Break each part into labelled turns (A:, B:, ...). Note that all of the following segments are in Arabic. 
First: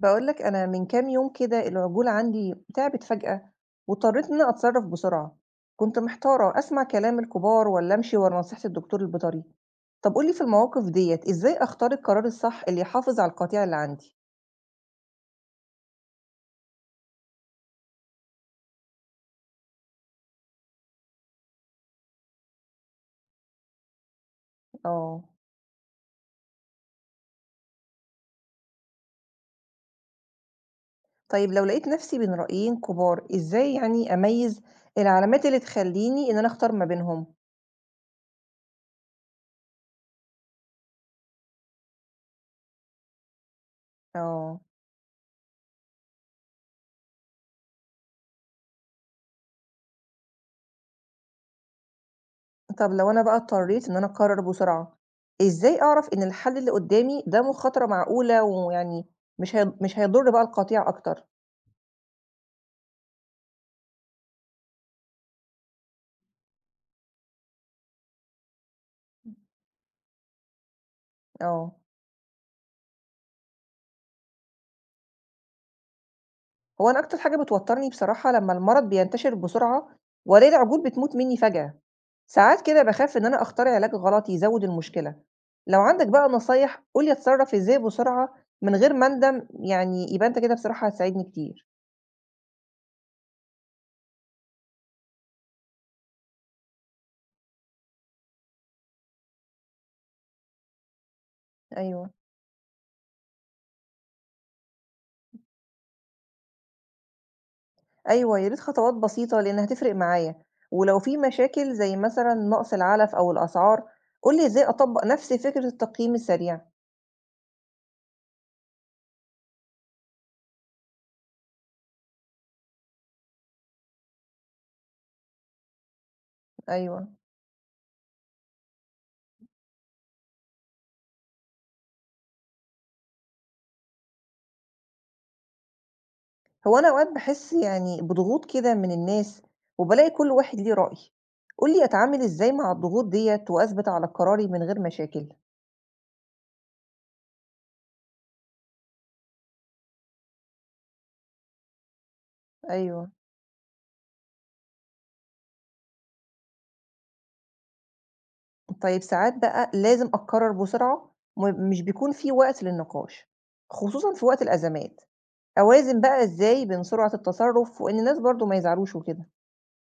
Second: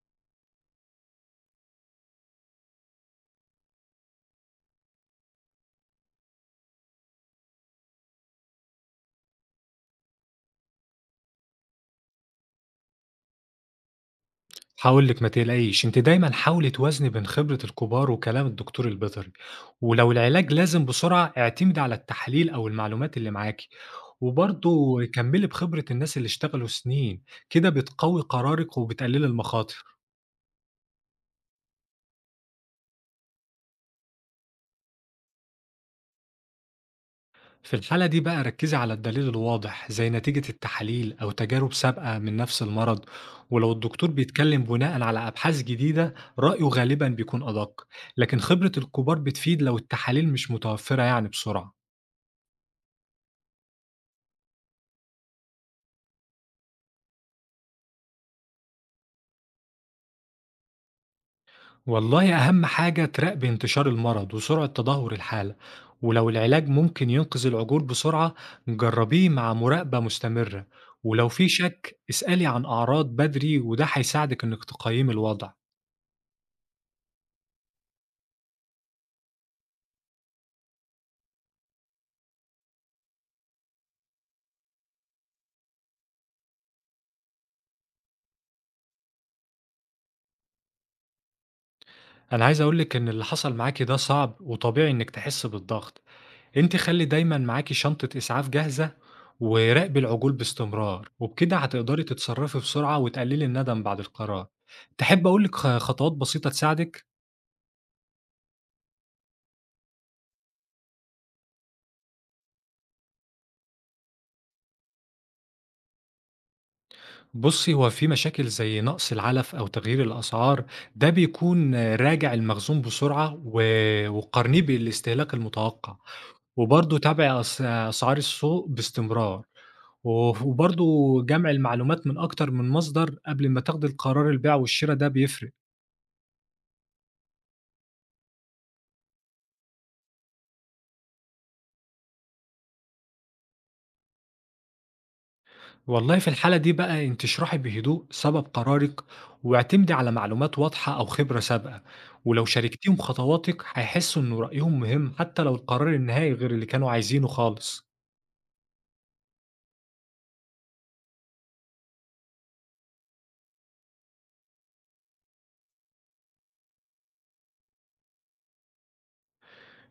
A: باقول لك، أنا من كام يوم كده العجولة عندي تعبت فجأة، واضطريت إن أنا أتصرف بسرعة. كنت محتارة أسمع كلام الكبار ولا أمشي ورا نصيحة الدكتور البيطري. طب قُل لي في المواقف ديّة إزاي أختار القرار الصح اللي يحافظ على القطيع اللي عندي؟
B: هاقول لِك ما تقلقيش، أنتِ دايمًا حاولي توازني بين خبرة الكبار وكلام الدكتور البيطري، ولو العلاج لازم بسرعة اعتمدي على التحاليل أو المعلومات اللي معاكِ، وبرضه
A: آه.
B: كمّلي بخبرة الناس اللي اشتغلوا سنين، كده بتقوي قرارِك وبتقللي المخاطر.
A: طيب لو لقيت نفسي بين رأيين كبار، إزاي يعني أميّز العلامات اللي تخلّيني إن أنا أختار ما بينهم؟
B: في الحالة دي بقى ركّزي على الدليل الواضح زي نتيجة التحاليل أو تجارب سابقة من نفس المرض، ولو الدكتور
A: آه.
B: بيتكلم بناءً على أبحاث جديدة رأيه غالبًا بيكون أدق، لكن خبرة الكبار بتفيد لو التحاليل مش متوفرة يعني بسرعة.
A: طب لو أنا بقى اضطريت إن أنا أقرر بسرعة، إزاي أعرف إن الحل اللي قدامي ده مخاطرة معقولة، ويعني مش هيضر بقى القطيع أكتر؟
B: والله أهم حاجة تراقبي انتشار المرض وسرعة تدهور الحالة، ولو العلاج ممكن ينقذ العجول بسرعة جربيه مع مراقبة مستمرة، ولو في
A: آه.
B: شك اسألي عن أعراض بدري وده هيساعدك إنك تقيمي الوضع.
A: هو أنا أكتر حاجة بتوترني بصراحة لما المرض بينتشر بسرعة وألاقي العجول بتموت مني فجأة، ساعات كده بخاف إن أنا أختار علاج غلط يزود المشكلة. لو عندك بقى نصايح قول لي أتصرف إزاي بسرعة من غير ما أندم، يعني يبقى أنت كده بصراحة هتساعدني كتير.
B: أنا عايز أقولك إن اللي حصل معاكي ده صعب وطبيعي إنك تحس بالضغط، أنت خلي دايما معاكي شنطة إسعاف جاهزة وراقبي العجول باستمرار وبكده هتقدري
A: أيوه.
B: تتصرفي بسرعة وتقللي الندم بعد القرار. تحب أقولك خطوات بسيطة تساعدك؟
A: أيوه، يا ريت خطوات بسيطة لإن هتفرق معايا. ولو في مشاكل زي مثلًا نقص العلف أو الأسعار، قُل لي إزاي أطبّق نفس فكرة التقييم السريع؟
B: بُصّي، هو في مشاكل زي نقص العَلَف أو تغيير الأسعار، ده بيكون راجع المخزون بسرعة وقارنيه بالاستهلاك المتوقع، وبرضه
A: أيوه.
B: تابع أسعار السوق باستمرار، وبرضه جمع المعلومات من أكتر من مصدر قبل ما تاخدي القرار، البيع والشرا ده بيفرق.
A: هو أنا أوقات باحس يعني بضغوط كده من الناس، وبالاقي كل واحد ليه رأي. قُل لي أتعامل إزاي مع الضغوط ديّة وأثبت على قراري من غير مشاكل؟
B: والله في الحالة دي بقى أنتِ اشرحي بهدوء سبب قرارِك، واعتمدي على معلومات واضحة أو خبرة سابقة، ولو شاركتيهم
A: أيوه.
B: خطواتِك هيحسّوا إنه رأيهم مهم حتى لو القرار النهائي غير اللي كانوا عايزينه خالص.
A: طيب ساعات بقى لازم أقرر بسرعة، مش بيكون في وقت للنقاش، خصوصًا في وقت الأزمات. أوازن بقى إزاي بين سرعة التصرف وإن الناس برضه ما يزعلوش وكده؟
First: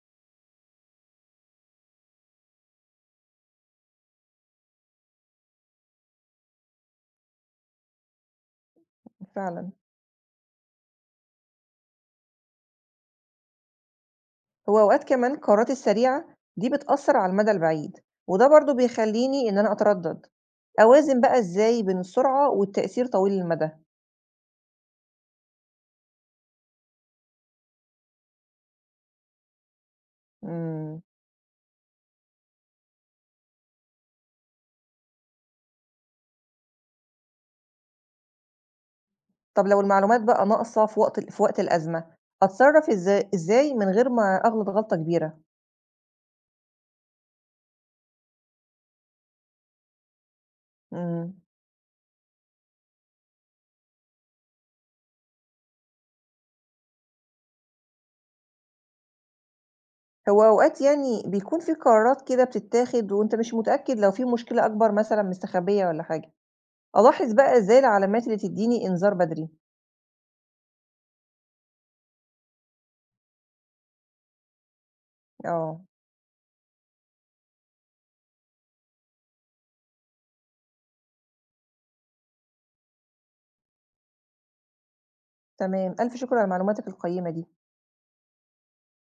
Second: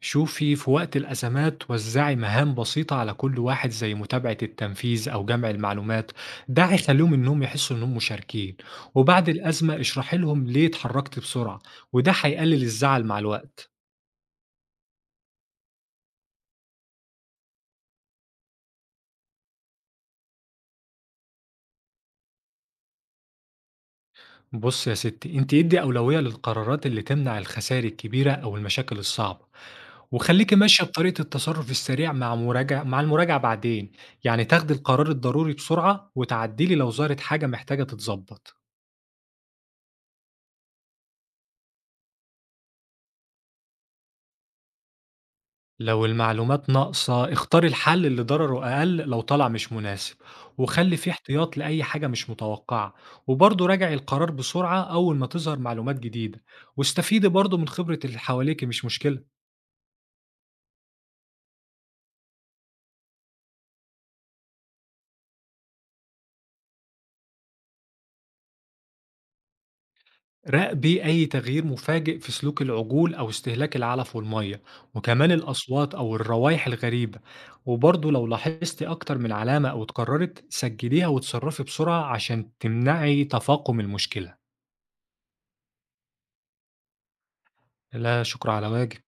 B: شوفي في وقت الأزمات وزعي مهام بسيطة على كل واحد زي متابعة التنفيذ أو جمع المعلومات، ده هيخليهم إنهم يحسوا إنهم مشاركين، وبعد
A: فعلًا.
B: الأزمة اشرحي لهم ليه اتحركت بسرعة وده هيقلل الزعل مع الوقت.
A: هو أوقات كمان القرارات السريعة دي بتأثّر على المدى البعيد، وده برضه بيخلّيني إن أنا أتردّد. أوازن بقى إزاي بين السرعة والتأثير طويل المدى؟
B: بص يا ستي، انت ادي أولوية للقرارات اللي تمنع الخسائر الكبيرة أو المشاكل الصعبة، وخليكي ماشية
A: إمم.
B: بطريقة التصرف السريع مع مراجعة مع المراجعة بعدين، يعني تاخدي القرار الضروري بسرعة وتعدلي لو ظهرت حاجة محتاجة تتظبط.
A: طب لو المعلومات بقى ناقصة في وقت الأزمة، أتصرّف إزاي من غير ما أغلط غلطة كبيرة؟
B: لو المعلومات ناقصة اختار الحل اللي ضرره أقل لو طلع مش مناسب، وخلي فيه
A: إمم.
B: احتياط لأي حاجة مش متوقعة، وبرضه راجع القرار بسرعة أول ما تظهر معلومات جديدة، واستفيدي برضه من خبرة اللي حواليك مش مشكلة.
A: هو أوقات يعني بيكون في قرارات كده بتتاخد وأنت مش متأكد، لو في مشكلة أكبر مثلًا مستخبية والّا حاجة. ألاحظ بقى إزاي العلامات اللي تدّيني إنذار بدري؟
B: راقبي أي تغيير مفاجئ في سلوك العجول أو استهلاك العلف والمية وكمان
A: آه.
B: الأصوات أو الروائح الغريبة، وبرضه لو لاحظتي أكتر من علامة أو اتكررت سجليها وتصرفي بسرعة عشان تمنعي تفاقم المشكلة.
A: تمام. ألف شكر على معلوماتك القيّمة دي.
B: لا شكر على واجب.